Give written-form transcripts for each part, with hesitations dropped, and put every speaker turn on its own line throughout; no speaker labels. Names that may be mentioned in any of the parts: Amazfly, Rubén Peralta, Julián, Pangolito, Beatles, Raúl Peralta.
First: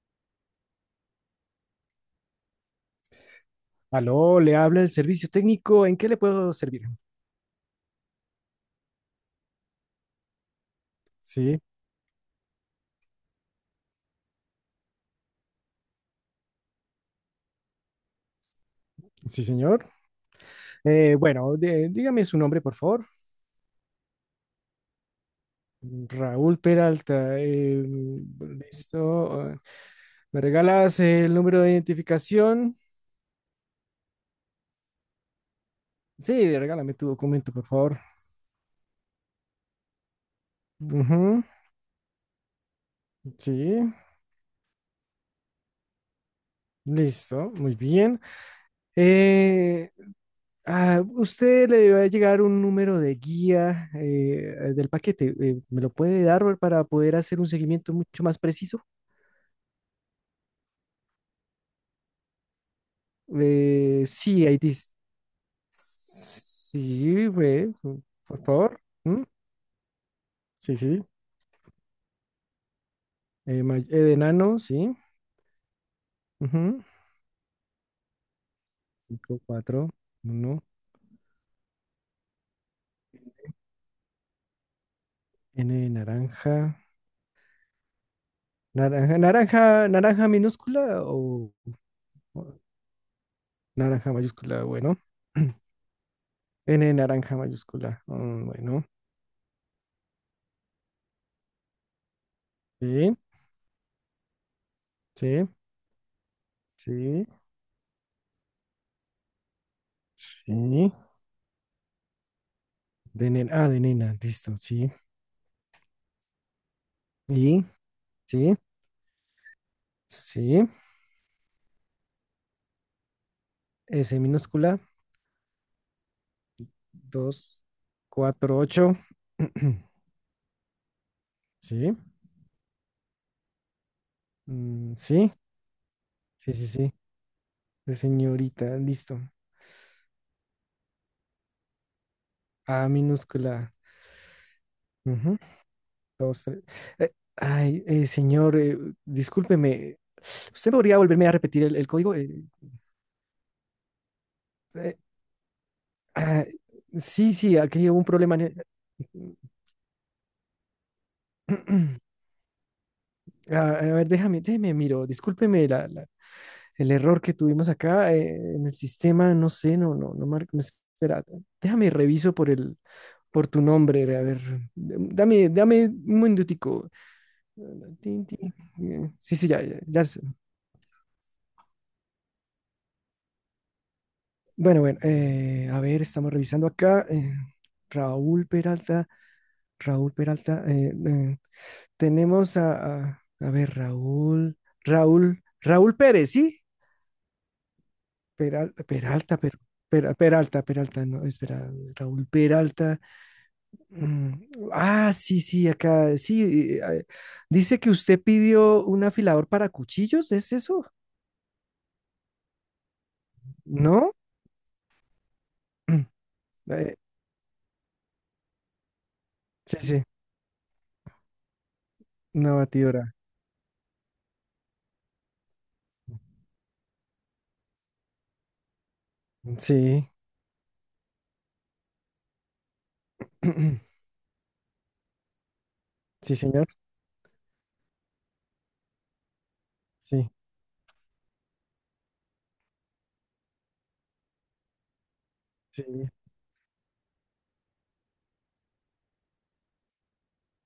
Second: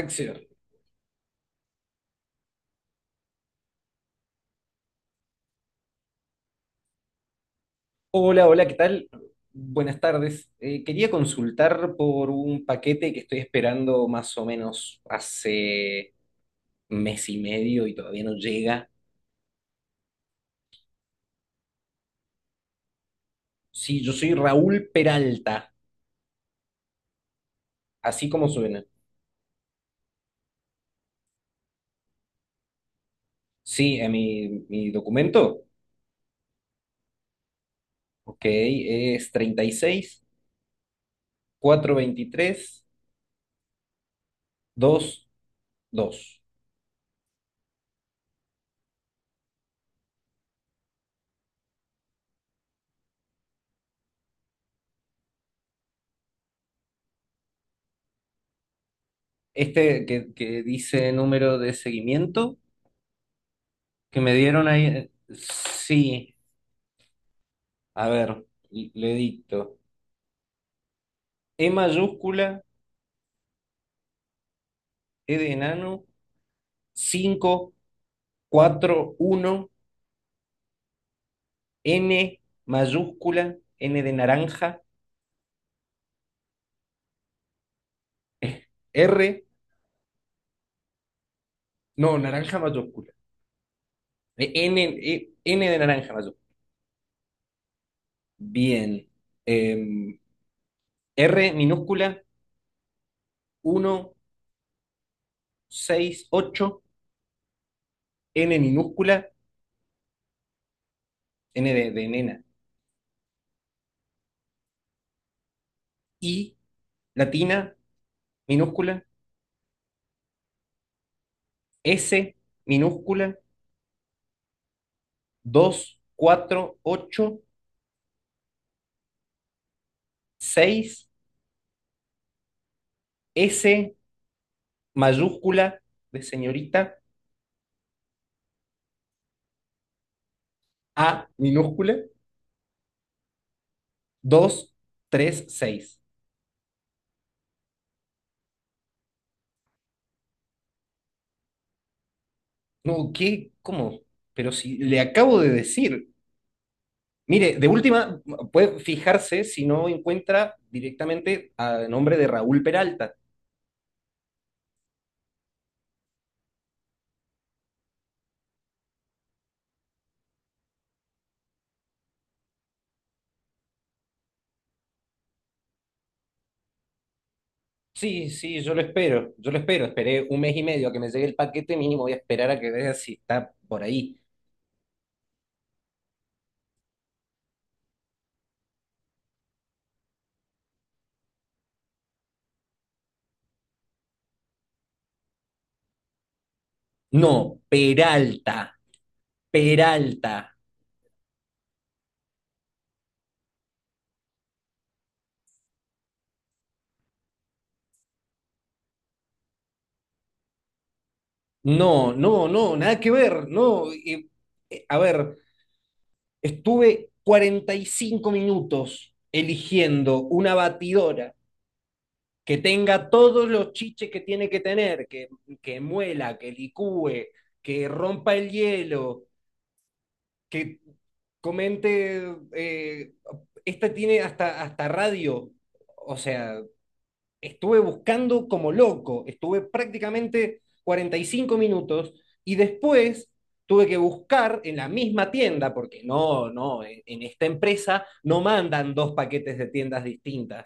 Acción.
Aló, le habla el servicio técnico. ¿En qué le puedo servir?
Hola, hola, ¿qué tal? Buenas tardes. Quería
Sí,
consultar por un paquete que estoy esperando más o menos hace mes y medio y todavía no llega.
sí, señor. Dígame su nombre, por favor.
Sí, yo soy Raúl Peralta,
Raúl Peralta.
así como suena.
Listo. ¿Me regalas el número de identificación?
Sí, mi documento,
Sí, regálame tu documento, por favor.
ok, es 36
Ujú.
423
Sí,
22.
listo. Muy bien. Eh, Usted le va a llegar un número de guía del paquete. ¿Me lo puede dar para poder hacer un seguimiento mucho más preciso?
Este que dice número de seguimiento que me
Sí,
dieron
Haití.
ahí, sí,
Sí, güey,
a
por
ver,
favor.
le
¿Mm?
dicto.
Sí, sí, sí.
E mayúscula,
E de enano, sí.
E de enano,
Ujú.
cinco cuatro
Cinco,
uno
cuatro, uno.
N mayúscula, N de naranja,
N de naranja. Naranja,
R,
naranja, ¿naranja minúscula
no,
o
naranja mayúscula.
naranja mayúscula?
N,
Bueno.
N de naranja mayúscula.
N de naranja mayúscula. Mm, bueno.
Bien. Em, R minúscula,
Sí,
uno
sí,
6 8
sí,
N minúscula,
sí.
N de nena,
De nena, ah, de nena, listo, sí.
I latina
Y, sí,
minúscula,
sí.
S minúscula,
S minúscula.
2 4 8
Dos, cuatro, ocho.
6
Sí,
S
mm, sí,
mayúscula de
sí, sí,
señorita,
sí. De señorita, listo.
A minúscula,
A minúscula.
dos
Ujú.
tres seis.
Dos, tres. Eh, señor, discúlpeme. ¿Usted podría volverme a repetir el código?
No, ¿qué? ¿Cómo? Pero si
Eh,
le acabo de decir.
ah, sí,
Mire,
sí,
de
aquí hubo un
última,
problema. El-
puede fijarse si no encuentra directamente a nombre de Raúl Peralta.
Ah, a ver, déjame, déjeme, miro. El error que tuvimos acá en el sistema, no sé, no, no, no marca. Espera, déjame reviso por tu nombre, a ver. Dame, dame un minutico. Tin,
Sí,
tin.
sí, yo lo espero,
Sí, sí,
yo lo
ya, ya,
espero.
ya sé.
Esperé un mes y medio a que me llegue el paquete, mínimo voy a esperar a que vea si está por ahí.
Bueno, bueno, a ver, estamos revisando acá. Raúl Peralta, Raúl Peralta. Tenemos a, a ver, Raúl, Raúl, Raúl Pérez, ¿sí?
No, Peralta,
Peral- Peralta, per-
Peralta.
Peralta, Peralta, no, espera, Raúl Peralta. Mm. Ah, sí, sí, acá, sí. Dice que usted pidió un afilador para cuchillos, ¿es eso?
No, no, no, nada que ver, no.
¿No?
A ver,
Mm,
estuve 45 minutos
sí, sí,
eligiendo una batidora
una
que tenga
batidora.
todos los chiches que tiene que tener, que muela, que licúe, que rompa el hielo,
Sí,
que comente, esta tiene hasta, hasta radio, o
sí,
sea,
señor.
estuve buscando como loco, estuve
Sí,
prácticamente 45 minutos y después tuve que buscar en la misma tienda,
sí.
porque no, no, en esta empresa no mandan dos paquetes de tiendas distintas.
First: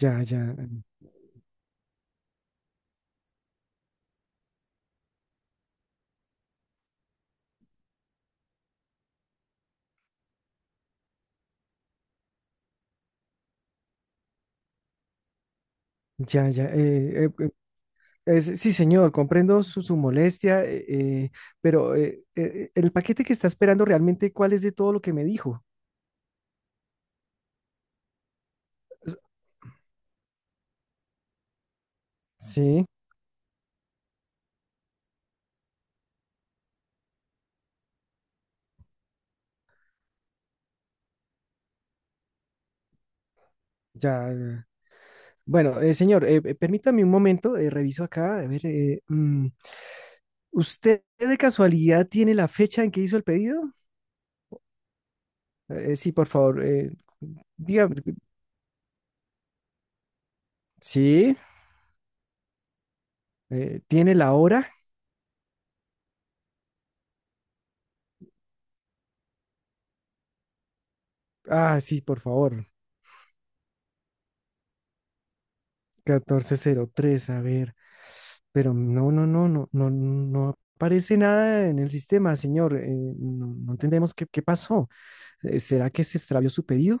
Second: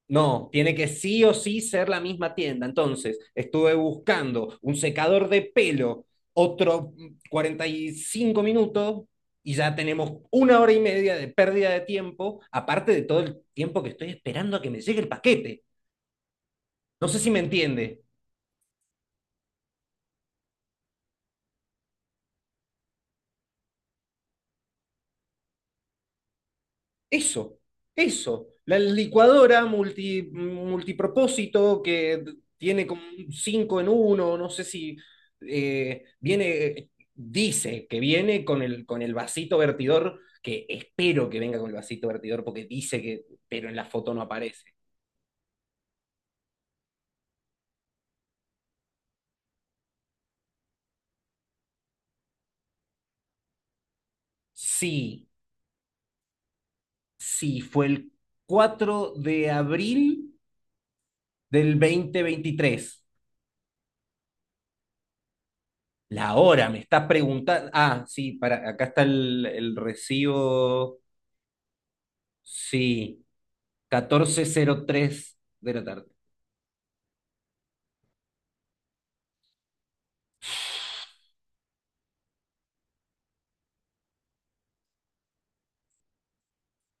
Ya,
No,
ya,
tiene que sí o sí ser la misma tienda. Entonces, estuve buscando un secador de pelo, otro 45 minutos, y ya tenemos una hora y media de pérdida de tiempo, aparte de todo el tiempo que estoy esperando a que me llegue el paquete.
ya, ya.
No sé si me entiende.
Sí, señor, comprendo su, su molestia, pero el paquete que está esperando realmente, ¿cuál es de todo lo que me dijo?
Eso, eso. La licuadora multipropósito que
Sí,
tiene como un 5 en uno, no sé si viene, dice que viene con el vasito vertidor, que espero que venga con el vasito vertidor porque dice que, pero en la foto no
ya.
aparece.
Bueno, señor, permítame un momento, reviso acá, a ver, mm, ¿usted de casualidad tiene la fecha en que hizo el pedido?
Sí,
Sí, por favor,
sí, fue
dígame,
el cuatro de abril
sí,
del dos mil veintitrés.
¿tiene la hora?
La hora, me estás preguntando. Ah, sí, para, acá está el recibo.
Ah, sí, por favor.
Sí, 14:03 de la tarde.
Catorce cero tres. A ver, pero no, no, no, no, no, no aparece nada en el sistema, señor, no, no entendemos qué, qué pasó. ¿Será que se extravió su pedido?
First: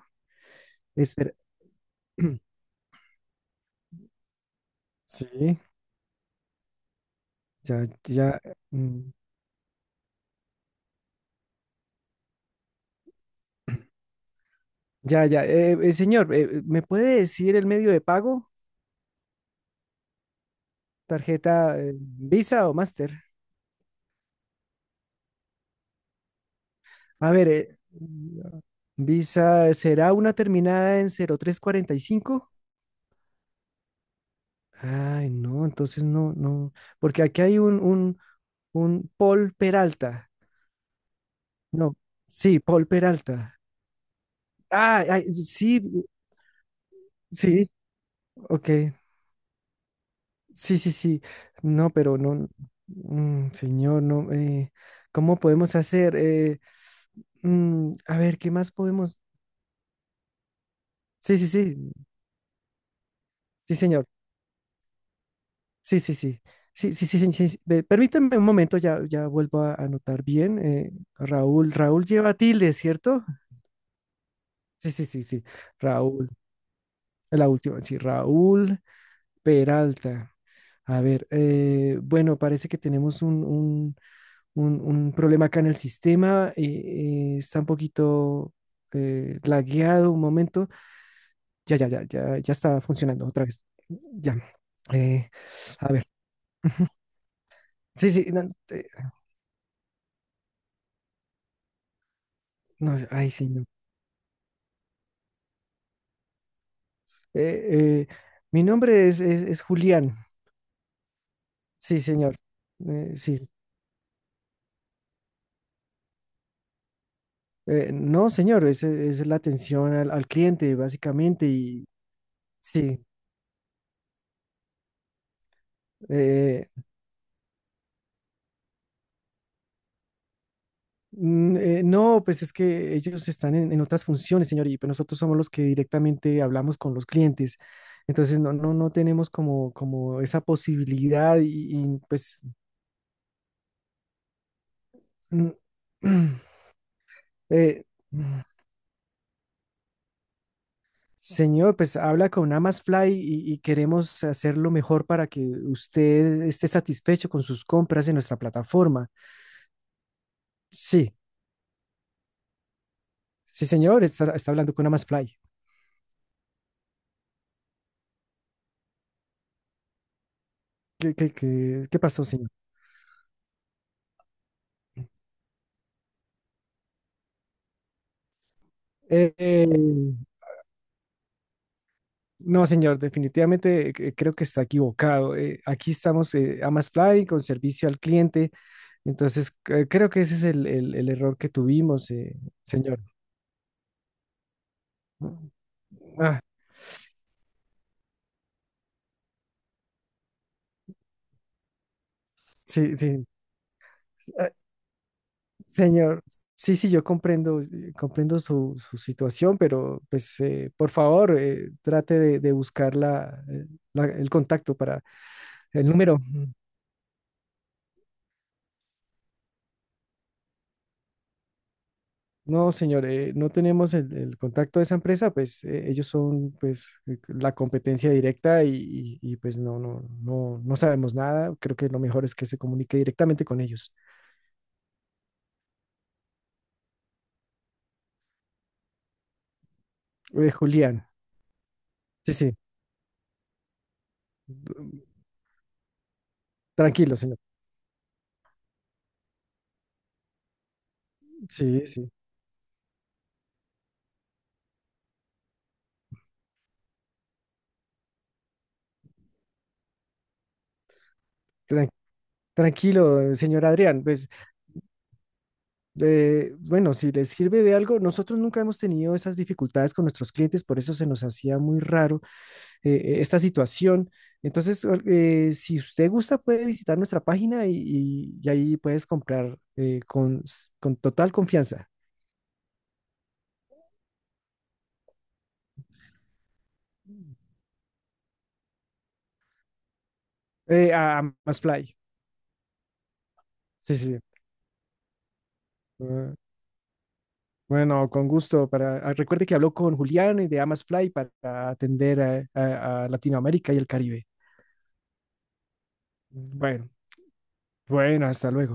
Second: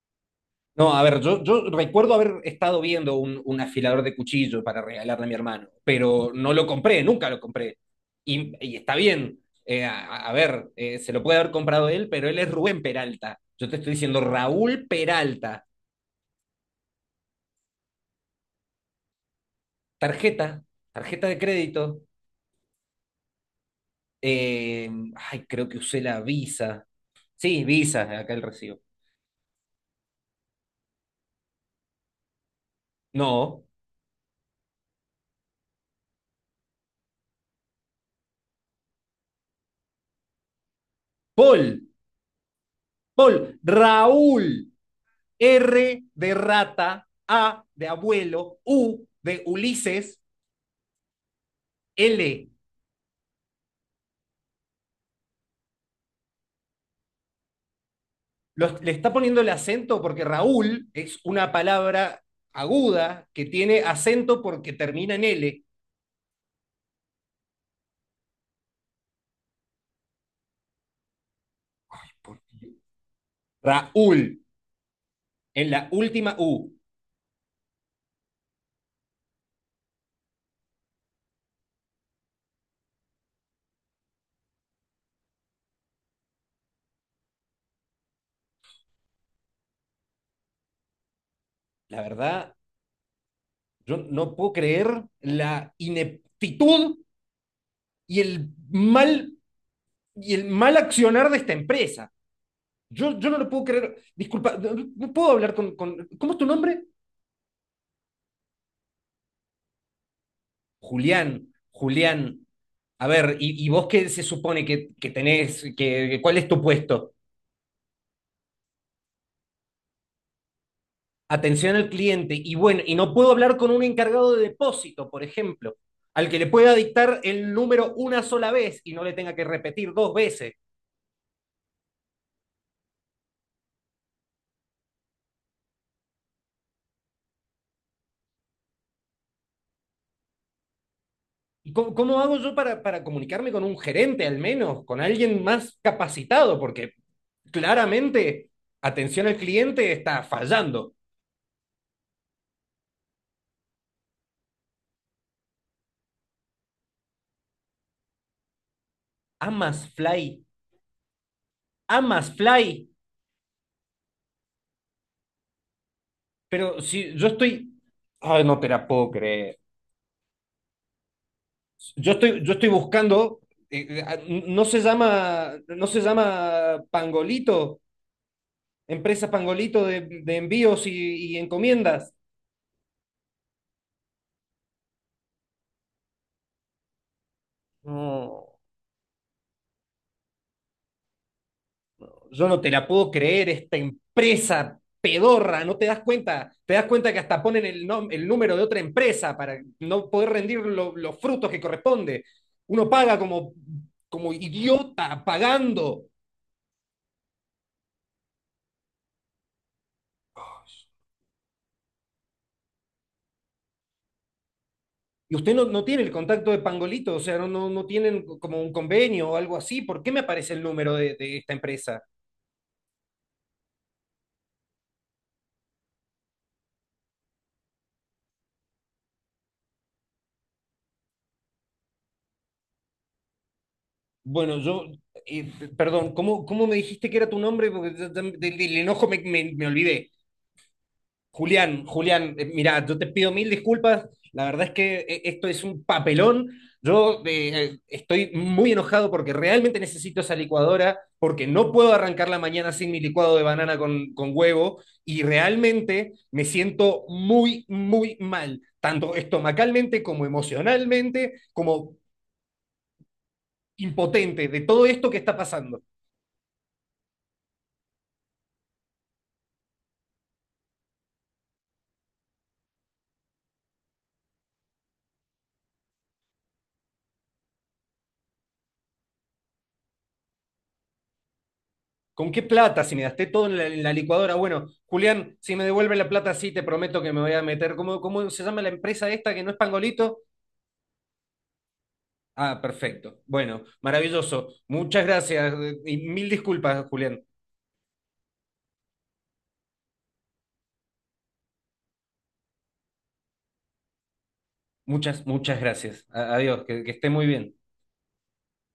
No, a ver,
Espera,
yo recuerdo haber estado viendo un afilador de cuchillo para regalarle a mi
sí,
hermano, pero no lo compré, nunca lo
ya,
compré.
ya.
Y está
Mm.
bien. A ver, se lo puede haber comprado él, pero él es Rubén Peralta. Yo te estoy diciendo Raúl
Ya, ya.
Peralta.
Señor, ¿me puede decir el medio de pago?
Tarjeta, tarjeta de
¿Tarjeta
crédito.
Visa o Master?
Eh, ay, creo que usé la Visa.
A ver,
Sí, Visa, acá el recibo.
Visa, ¿será una terminada en cero tres cuarenta y cinco?
No,
Ay, no, entonces no, no. Porque aquí hay un Paul Peralta.
Paul,
No, sí, Paul
Paul,
Peralta.
Raúl,
Ah, ay, sí,
R de rata, A
sí,
de abuelo,
ok.
U de Ulises,
Sí, sí, sí. No, pero
L.
no, mm, señor, no. ¿Cómo podemos hacer? A ver, ¿qué más
Le está
podemos?
poniendo el acento porque Raúl es
Sí, sí,
una
sí,
palabra aguda que
sí,
tiene
señor.
acento porque termina en L.
Sí, sí, sí. Sí, sí, sí, sí, sí, sí. Ve, permítame un momento, ya, ya vuelvo a anotar bien. Raúl, Raúl lleva tilde, ¿cierto?
Raúl,
Sí, sí, sí, sí.
en la
Raúl,
última U.
la última, sí, Raúl Peralta. A ver, bueno, parece que tenemos un problema acá en el sistema, está un poquito lagueado un momento. Ya, ya,
La
ya, ya, ya
verdad,
está funcionando otra vez.
yo no
Ya.
puedo creer
Eh,
la
a ver.
ineptitud
Sí,
y
sí,
el
no,
mal, accionar de esta empresa.
no
Yo
ay,
no
sí,
lo puedo
no.
creer. Disculpa, no, no puedo hablar. ¿Cómo es tu nombre?
Eh, eh, Mi nombre es Julián.
Julián,
Sí, señor.
Julián. A ver,
Sí.
¿y vos qué se supone que tenés? ¿Cuál es tu puesto?
No, señor, es la atención al cliente, básicamente,
Atención
y
al cliente. Y bueno, y
sí.
no puedo hablar con un encargado de depósito, por ejemplo, al que le
Eh,
pueda dictar el número una sola vez y no le tenga que repetir dos veces.
No, pues es que ellos están en otras funciones, señor, y pues nosotros somos los que directamente hablamos con los clientes. Entonces, no, no, no tenemos como, como esa posibilidad
¿Y cómo,
y,
cómo hago
pues,
yo para comunicarme con un gerente, al menos, con alguien más
mm.
capacitado? Porque
eh, mm,
claramente atención al cliente está fallando.
Señor, pues habla con Amazfly y queremos hacer lo mejor para que usted esté satisfecho con sus compras en nuestra plataforma.
Amas Fly,
Sí,
amas Fly,
sí, señor, está, está hablando con Amazfly.
pero si yo estoy, ay, no te la puedo creer.
¿Qué, qué, qué, qué
Yo
pasó,
estoy,
señor?
yo estoy buscando, eh, eh, ah, no se llama, no se llama Pangolito, empresa
Eh, eh,
Pangolito de envíos y encomiendas.
No, señor, definitivamente creo que está equivocado. Aquí estamos AmasFly con servicio al cliente.
No,
Entonces, creo que ese es el error que tuvimos,
yo no te la
señor.
puedo creer, esta empresa pedorra, no te das
Ah,
cuenta, te das cuenta que hasta ponen el, el número de otra empresa para no poder rendir los frutos que corresponde. Uno
sí,
paga
sí,
como
ah,
idiota pagando
señor. Sí, sí, yo comprendo, comprendo su, su situación, pero pues por favor, trate de buscar la, el contacto para
y usted no, no
el
tiene el
número.
contacto de Pangolito, o sea, no, no, no tienen como un convenio o algo así. ¿Por qué me aparece el número de esta empresa?
No, señor, no tenemos el contacto de esa empresa, pues ellos son pues la competencia directa y, y, pues no, no, no, no sabemos nada. Creo que lo mejor es que se comunique directamente con ellos.
Bueno, eh, perdón, ¿cómo me dijiste que era tu nombre? Porque del enojo me olvidé.
Julián,
Julián,
sí,
Julián,
sí,
mira, yo te pido mil disculpas. La verdad es que
mm,
esto es un papelón.
tranquilo,
Yo
señor.
estoy muy enojado porque realmente necesito esa licuadora, porque no
Sí,
puedo
sí,
arrancar la mañana sin mi licuado de banana con huevo y realmente me siento muy, muy mal, tanto estomacalmente como emocionalmente,
tran-
como
tranquilo, señor Adrián. Pues
impotente de todo esto que está pasando.
bueno, si les sirve de algo, nosotros nunca hemos tenido esas dificultades con nuestros clientes, por eso se nos hacía muy raro esta situación. Entonces, si usted gusta, puede visitar nuestra página y, y ahí puedes comprar con total confianza.
¿Con qué plata? Si me gasté todo en la, licuadora. Bueno, Julián, si me devuelve la plata, sí, te prometo que me voy a meter. ¿Cómo se llama la empresa esta que no es Pangolito?
A Amazfly.
Ah, perfecto. Bueno,
Sí, sí, sí.
maravilloso. Muchas gracias y mil
Ah,
disculpas, Julián.
bueno, con gusto. Para, ah, recuerde que habló con Julián de Amazfly para atender a Latinoamérica y el Caribe.
Muchas, muchas gracias. Adiós, que
Bueno,
esté muy bien.
bueno, hasta luego.